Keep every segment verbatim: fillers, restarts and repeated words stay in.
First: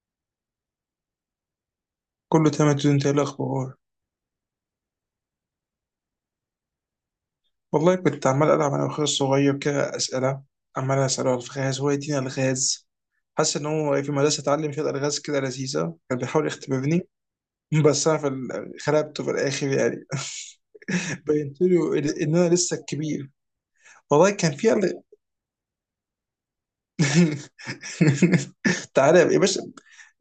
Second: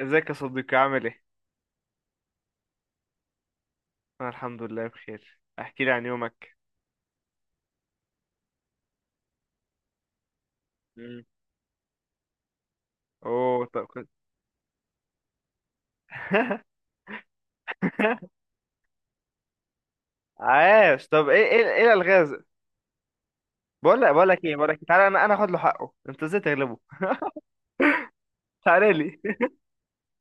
ازيك يا صديقي، عامل ايه؟ كله تمام يا دود، انت ايه الاخبار؟ انا الحمد لله بخير، احكي لي عن يومك. والله كنت عمال العب انا واخويا الصغير كده اسئله، عمال مم. اساله الغاز، هو يديني الغاز. حاسس اوه، ان طب هو كنت. في مدرسه اتعلم شويه الغاز كده لذيذه، كان بيحاول يختبرني. بس انا في ال- خلبته في الاخر يعني. عاش. طب ايه بينت ايه ايه له ان الالغاز؟ إن انا لسه الكبير. بقول لك بقول والله لك كان ايه بقول في لك إيه، ألغ- تعالى، انا انا اخد له حقه. انت ازاي تغلبه؟ تعالى لي. تعالى يا باشا.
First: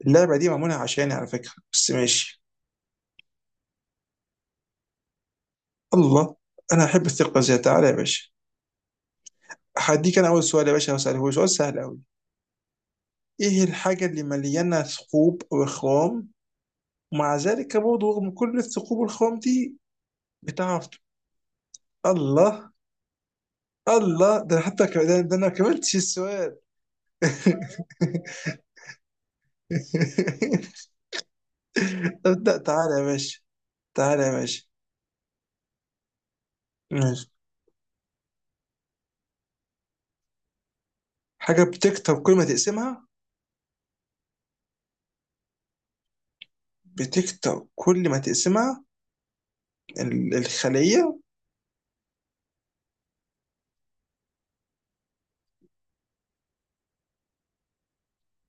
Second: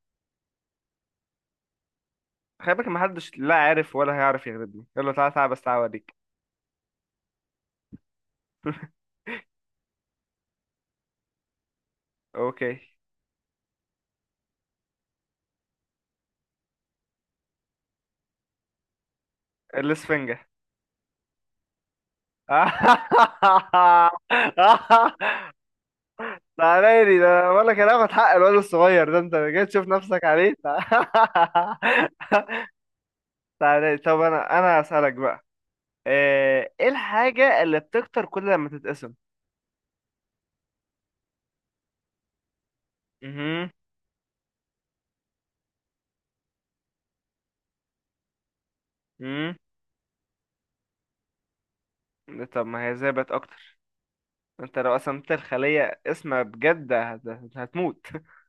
اللعبه دي معموله عشاني على فكره، بس ماشي. خلي بالك، محدش لا عارف ولا هيعرف يغلبني، يلا تعالى تعالى بس تعالى اوريك. الله، انا احب الثقه، زي تعالى يا باشا. هديك انا اول سؤال يا باشا، هساله، هو سؤال سهل قوي. اوكي. ايه الحاجة اللي مليانة ثقوب وخوام، ومع ذلك برضه رغم كل الثقوب والخوام دي، الاسفنجة. بتعرف ت- الله، الله. ده أنا حتى ك... ده, ده انا ما كملتش السؤال. تعالى لي، ده أنا بقول لك انا هاخد حق الواد الصغير ده. انت جاي تشوف نفسك عليه؟ ابدأ تعالى يا باشا، تعالى لي. طب تعالى يا انا باشا. انا هسألك بقى. آه، ايه ماشي. الحاجة اللي بتكتر كل لما تتقسم؟ حاجة بتكتر كل ما تقسمها، مهم. بتكتر كل ما تقسمها. مهم. ال- الخلية. طب ما هي ازاي بقت اكتر؟ انت لو قسمت الخلية اسمها بجد هت- هتموت.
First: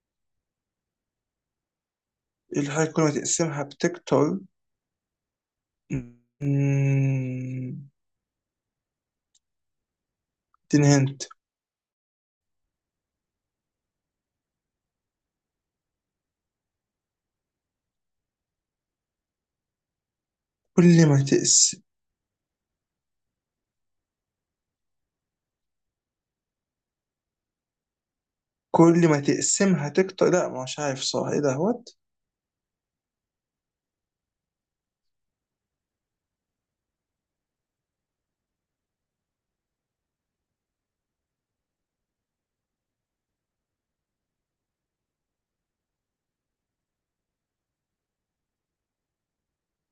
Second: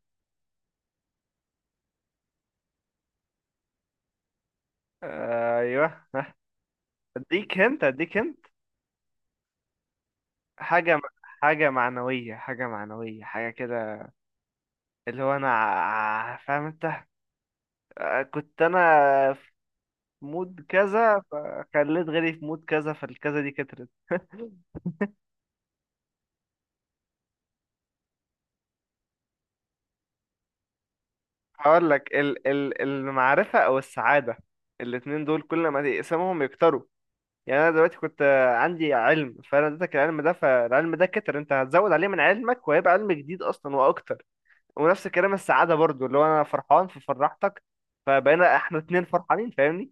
إيه الحاجة كل ما تقسمها بتكتر؟ ايوه. اديك هنت مم، اديك هنت. اديني حاجة م- هنت. حاجة معنوية حاجة معنوية حاجة كده. اللي هو انا ع- فاهم انت؟ آه، كنت انا في مود كل كذا، ما تقسم، فخليت غيري في مود كذا، فالكذا دي كترت. كل ما تقسمها تكتر. لا مش عارف، صح ايه ده هوت. هقول لك ال ال المعرفة او السعادة، الاتنين دول كل ما تقسمهم يكتروا. يعني انا دلوقتي كنت آه، عندي علم، فانا اديتك العلم ده، فالعلم ده كتر، انت هتزود عليه من علمك وهيبقى علم جديد اصلا واكتر. ونفس الكلام السعاده برضو، اللي هو انا فرحان ففرحتك، فبقينا احنا اتنين فرحانين، فاهمني؟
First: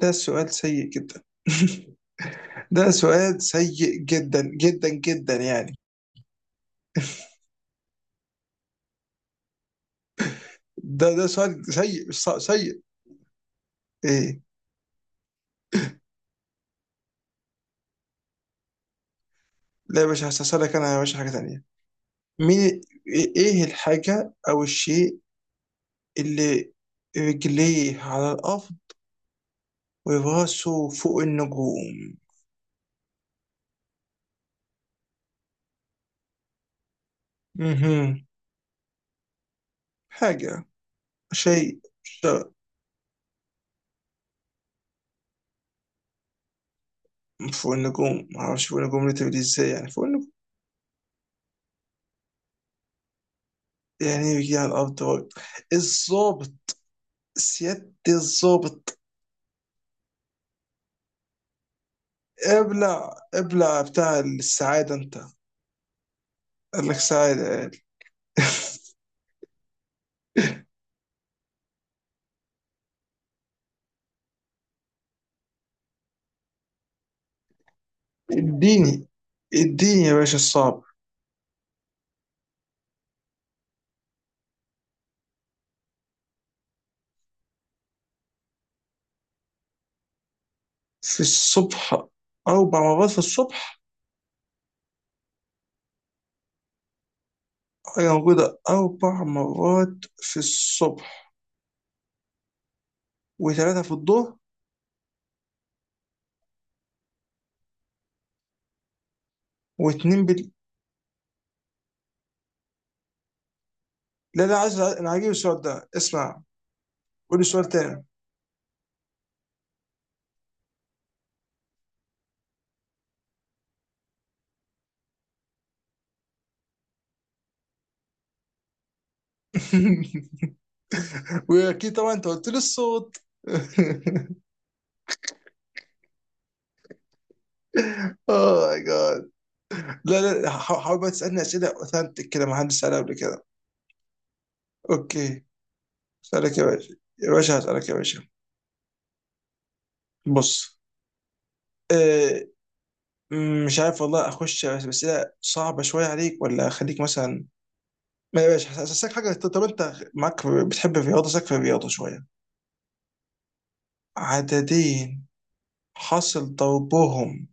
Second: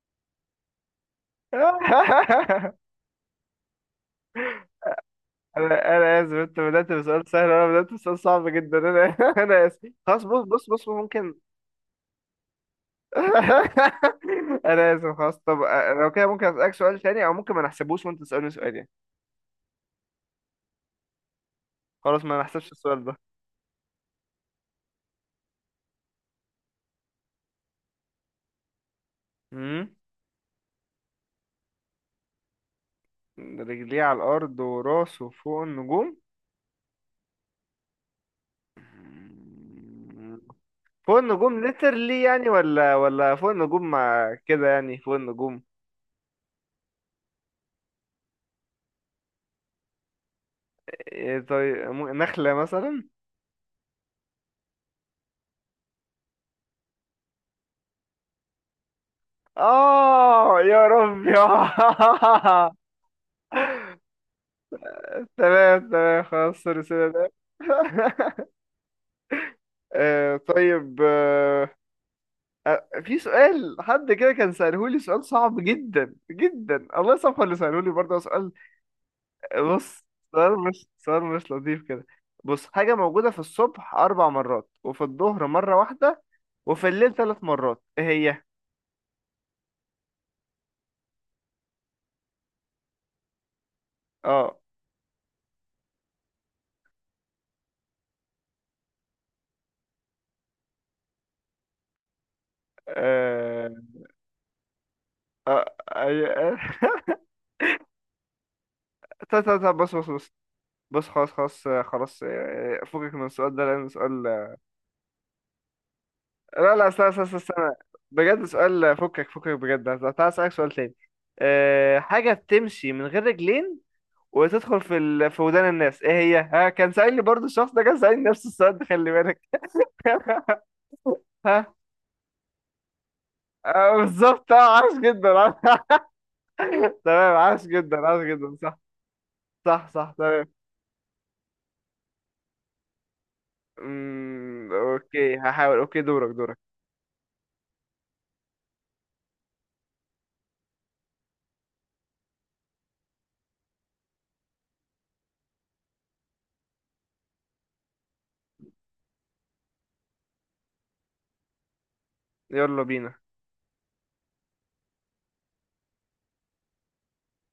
ده سؤال سيء جدا. ده سؤال سيء جدا جدا جدا يعني. انا انا اسف، انت بدات بسؤال سهل وانا بدات بسؤال صعب جدا. انا انا اسف خلاص، بص بص بص ده ده ممكن. سؤال سيء، مش صع- سيء. ايه؟ انا اسف خلاص. طب لو كده ممكن اسالك سؤال تاني، او ممكن ما نحسبوش وانت تسالني سؤال يعني. لا يا باشا، هسألك انا يا باشا حاجة تانية. خلاص، ما نحسبش مين، السؤال ده. ايه، إيه الحاجة او الشيء اللي رجليه على الارض مم. وراسه فوق النجوم؟ رجليه على الأرض وراسه فوق النجوم. مهم. مم. حاجة، فوق النجوم شيء ليترلي يعني شيء ولا ولا فوق النجوم مع كده يعني فوق النجوم؟ فوق النجوم، معرفش فوق النجوم ليه، ازاي يعني فوق النجوم؟ إيه، طيب م- نخلة مثلا. يعني ايه بيجي على الارض هو؟ الظابط، سيادة الظابط. آه يا رب يا ابلع ابلع بتاع السعادة انت. تمام تمام، خلاص قال لك الرسالة ده. سعادة قال. آه، طيب آه، آه، في سؤال حد كده كان سألهولي، سؤال صعب جدا جدا، الله يصفى اللي سألهولي برضه سؤال. اديني، اديني بص، يا باشا سؤال الصعب. مش سؤال مش لطيف كده. بص، حاجة موجودة في الصبح أربع مرات، وفي الظهر مرة واحدة، وفي الليل ثلاث مرات، إيه هي؟ في الصبح، أربع مرات في الصبح. اه. حاجة موجودة أربع مرات في الصبح، آه، وثلاثة في الظهر، آه، أي- طب طب طب، بص بص واتنين بص، بال... بص خلاص خلاص، آه، خلاص، آه، فكك من السؤال ده لأن سؤال لا آه، لا، عايز أنا، عاجبني السؤال ده اسمع، لا لا، استنى استنى قولي سؤال استنى، تاني. بجد سؤال فكك فكك بجد. تعالى أسألك سؤال تاني. آه، حاجة بتمشي من غير رجلين وتدخل في ال... في ودان الناس، ايه هي؟ ها، كان سألني برضو الشخص ده كان سألني نفس السؤال ده، خلي بالك. ها. وأكيد طبعا أنت قلت لي الصوت. آه، بالظبط، اه، عاش جدا. تمام عاش جدا عاش جدا، أوه صح. ماي جاد. صح صح لا تمام. لا، حا- حاول بقى تسألني أسئلة أوثنتك كده، ما حدش سألها قبل كده. أمم، اوكي أوكي، هحاول، اوكي، دورك أسألك دورك. يا باشا، يا باشا هسألك يا باشا. بص، آه، م- مش عارف والله، أخش بس أسئلة صعبة شوية عليك، ولا أخليك مثلا. ما يا باشا، هس- هسألك حاجة. طب طب أنت معاك بتحب الرياضة، سألك في الرياضة شوية. يلا بينا. عددين حصل ضربهم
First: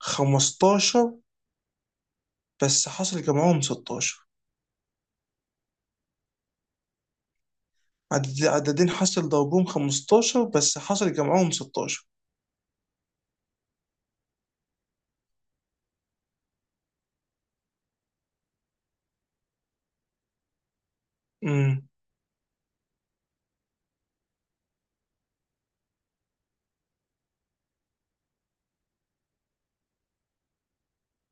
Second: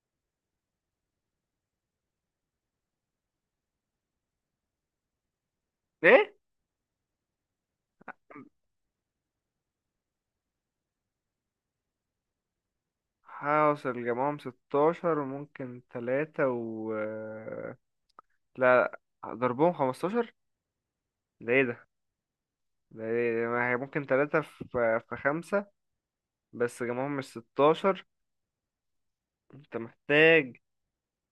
خمستاشر بس حصل جمعهم ستاشر. ايه؟ عدد- عددين حصل ضربهم خمستاشر بس حصل جمعهم ستاشر. هوصل جمعهم ستاشر وممكن تلاتة و لا، ضربهم خمسة عشر، ده ايه ده؟ امم ده إيه؟ ما هي ممكن تلاتة في في خمسة بس جمعهم مش ستاشر. انت محتاج.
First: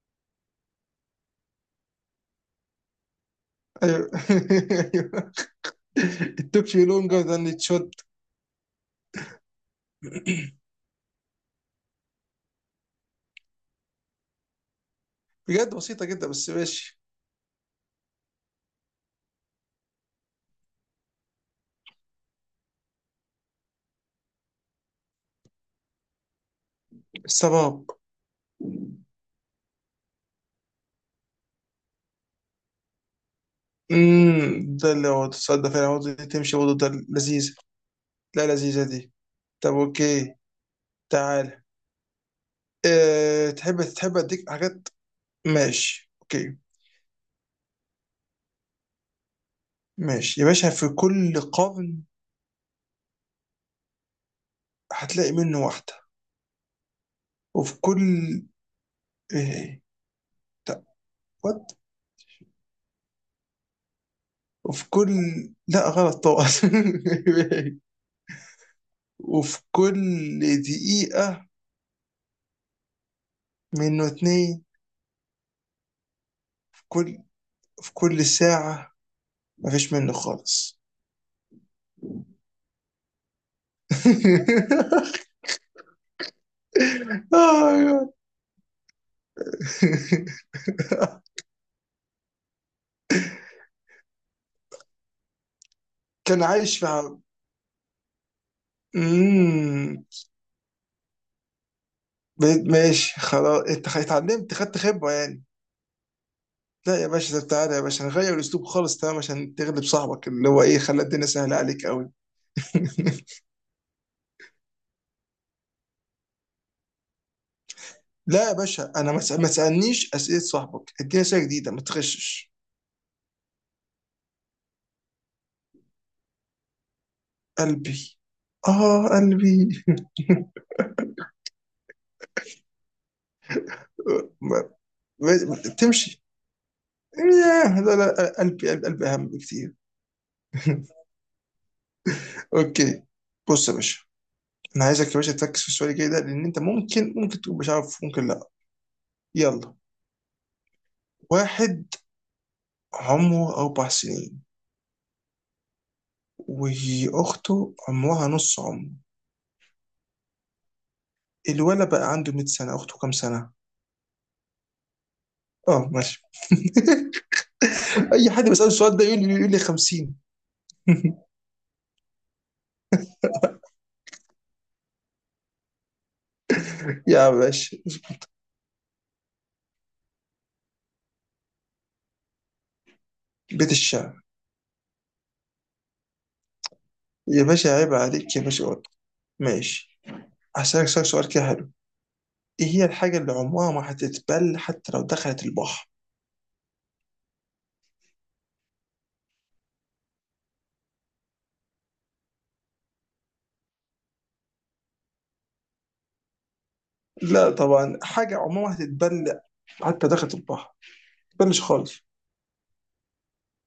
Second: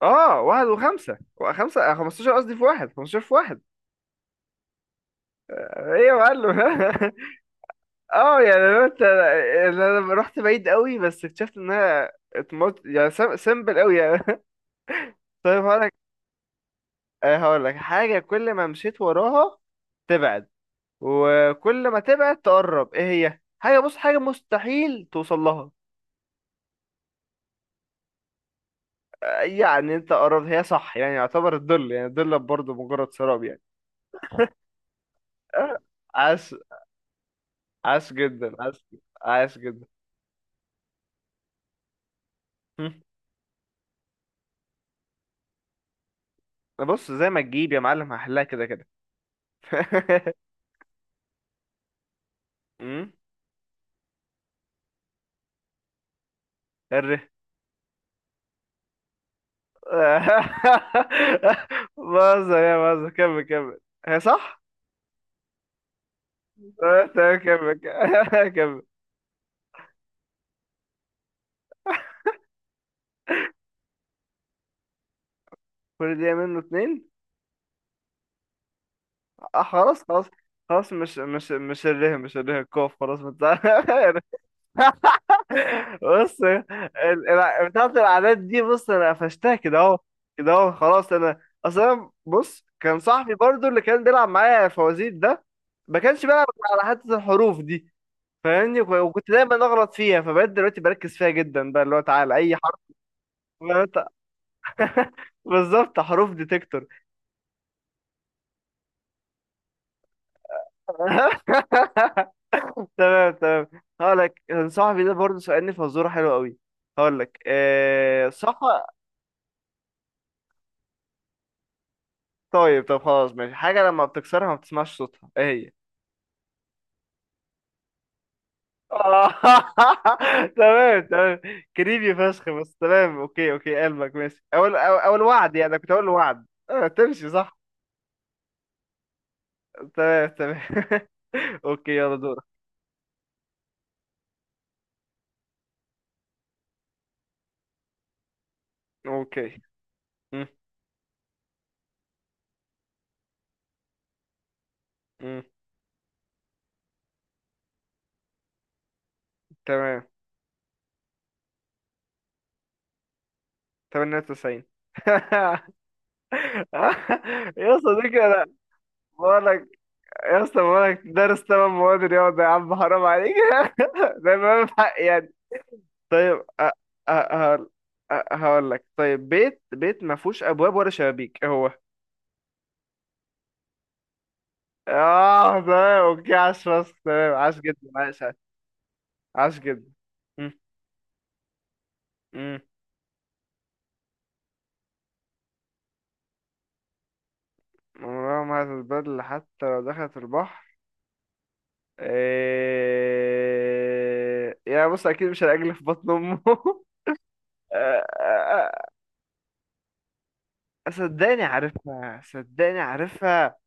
اه، واحد وخمسة وخمسة خمسة عشر، قصدي في واحد، خمسة عشر في واحد. ايوه. ايه يا it معلم؟ took you longer than it should. اه يعني لو انت يعني انا لما رحت بعيد قوي بس اكتشفت انها اتمط يعني سم... سمبل قوي يعني. طيب بجد هقول لك. بسيطة جدا بس ماشي. آه، هقول لك حاجه كل ما مشيت وراها تبعد، وكل ما تبعد تقرب، ايه هي؟ حاجه، بص حاجه مستحيل توصل لها. السباب. يعني انت قربت، هي صح يعني، يعتبر الظل، يعني الظل برضه مجرد سراب يعني. امم ده اللي هو تصدق آه، فعلا عاوز عاش. تمشي برضه، ده لذيذ. عاش لا جدا عاش. لذيذة دي. عاش طب جدا. اوكي، تعال، أه، تحب تحب اديك حاجات، ماشي اوكي. بص زي ما تجيب يا معلم هحلها كده كده. ماشي يا باشا، في كل قرن مم. هتلاقي منه واحدة. الرخام. وفي كل، ايه، طب، وات، بهزر يا بهزر، كمل كمل. هي صح؟ وفي كل، لا غلط طبعا. تمام تمام، كمل. كمل. وفي كل دقيقة منه اتنين. كل دقيقة منه في اتنين. كل، في كل ساعة آه، مفيش خلاص منه خلاص. خالص. خلاص مش مش مش الره، مش الره الكوف، خلاص ما انت- بص ال- ال- آه، بتاعت يا. الأعداد دي، بص أنا قفشتها كده أهو. كده أهو، خلاص أنا أصلا، بص كان صاحبي برضو اللي كان بيلعب معايا فوازير ده ما كانش كان بيلعب على عايش حتة مع. الحروف دي، فاهمني؟ وك- وكنت دايما اغلط امم فيها، فبقيت دلوقتي بركز فيها جدا، بقى اللي هو تعالى اي بقيت حرف. ماشي خلاص، انت خ- غلط- اتعلمت، خدت خبرة يعني. بالظبط، حروف ديتكتور. لا يا باشا، طب تعالى يا باشا نغير الاسلوب خالص، تمام، عشان تغلب صاحبك اللي هو ايه، خلى الدنيا سهلة عليك قوي. تمام تمام، هقول لك. صاحبي ده برضه سألني فزوره حلوه قوي، هقول لك. آه لا يا صح، باشا، انا ما تس- ما تسالنيش اسئله صاحبك، اديني اسئله جديده، ما تغشش. طيب طب خلاص ماشي، حاجه لما بتكسرها ما بتسمعش صوتها، ايه هي؟ قلبي، اه آه. قلبي. تمام تمام، كريبي فشخ، بس تمام، اوكي اوكي قلبك ماشي. ما- اول اول أول وعد ما- يعني، أنا كنت اقول تمشي، وعد آه تمشي، صح. ياه، لا لا، قلبي قلبي, قلبي اهم بكتير. تمام تمام. اوكي يلا دورك. اوكي، بص يا باشا، انا عايزك يا باشا تركز في السؤال الجاي ده، لان انت ممكن، ممكن تكون مش عارف، ممكن لا. اوكي. يلا، مم. واحد عمره اربع سنين، مم. واخته عمرها نص عمره، تمام. الولد بقى عنده مية سنه، اخته كام سنه؟ تمانية وتسعين. اه ماشي. يا صديقي، اي انا حد بيسال السؤال ده يقول لي، يقول لي بقولك، خمسين. يا اسطى بقولك دارس تمام مواد رياضة يا عم، حرام عليك. ده ما حق يعني. طيب، أ- أ- يا هقول، باشا، أ- هقول لك طيب. بيت بيت ما فيهوش ابواب ولا شبابيك، إيه هو؟ بيت الشعر. اه تمام، اوكي، عاش فشخ تمام، يا عاش باشا جدا عيب عاش عاش. عليك يا باشا، قط. عاش جدا. ماشي، مم. هسألك سؤال، سؤال كده حلو. مم. ايه هي الحاجه اللي عمرها ما هتتبل حتى لو دخلت البحر؟ عمرها ما هتتبدل حتى لو دخلت البحر. إيه، يعني بص اكيد مش العجل في بطن امه. آه، لا طبعا، حاجة آه، عموما هتتبلع حتى داخل البحر، آه، صدقني تبلش خالص، عارفها، صدقني عارفها.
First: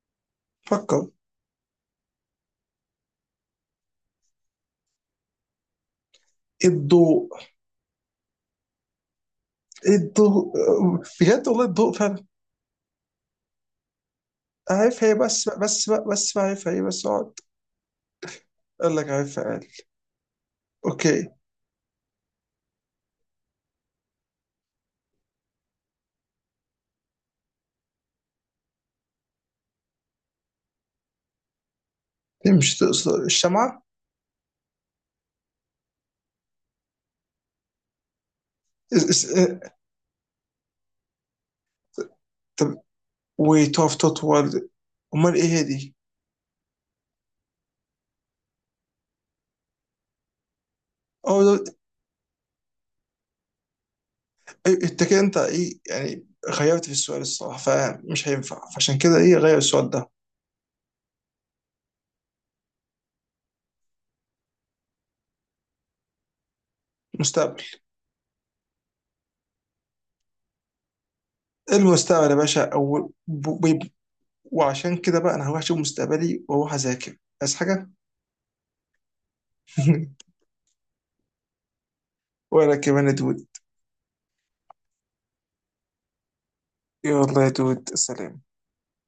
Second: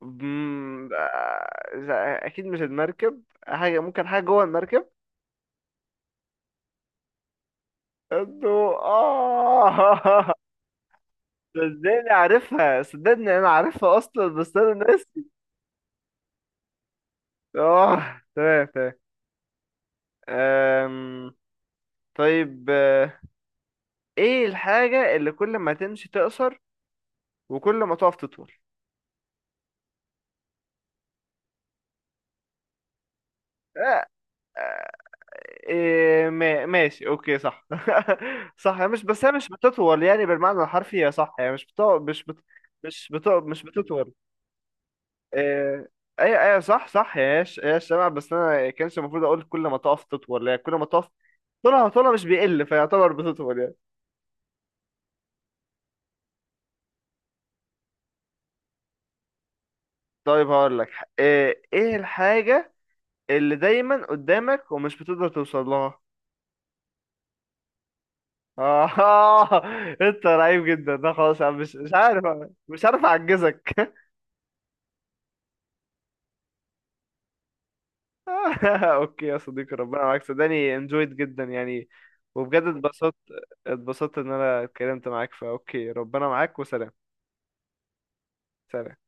مم، فكر. آه، اكيد مش المركب، حاجه ممكن حاجه جوه المركب. الضوء، الضوء، اه. الضوء، بجد والله الضوء صدقني فعلا. عارفها، صدقني انا عارفها اصلا بس انا عارفها هي ناسي. بس بقى بس بقى بس بقى، عارفها هي بس اقعد. اه تمام تمام. قال لك عارفها قال. اوكي. أم، طيب، آه، ايه الحاجه اللي كل ما تمشي تقصر وكل ما تقف تطول؟ مش تقصد الشمعة؟ إيه ما- ماشي، اوكي، صح. صح، هي مش، اس- بس اس- هي مش اه، بتطول يعني بالمعنى الحرفي، هي صح، هي مش بتو... مش بت... طب، مش بتو... مش وتقف بتطول. تطول، امال ايه هي إيه، دي؟ ايوه ايوه صح صح، هي ش... هي الشمع، بس انا كانش المفروض اقول كل ما تقف تطول، يعني كل ما تقف اه ده- طولها طولها مش بيقل فيعتبر بتطول يعني. إيه- انت كده، انت ايه يعني، غيرت في السؤال الصراحة، فمش هينفع، فعشان كده ايه غير السؤال ده. طيب هقول لك. ايه إيه الحاجة اللي دايما قدامك ومش بتقدر توصل لها؟ مستقبل، آه، انت رهيب جدا، ده خلاص أنا مش مش عارف. المستقبل يا باشا. مش عارف او اعجزك. وعشان كده بقى انا هروح اشوف مستقبلي، واروح اذاكر، عايز حاجه. اوكي يا صديقي، ربنا معاك، صدقني enjoyed جدا يعني. وبجد ولا كمان يا اتبسطت، دود، اتبسطت ان انا اتكلمت معاك، فاوكي ربنا معاك، وسلام. يلا يا دود سلام. سلام.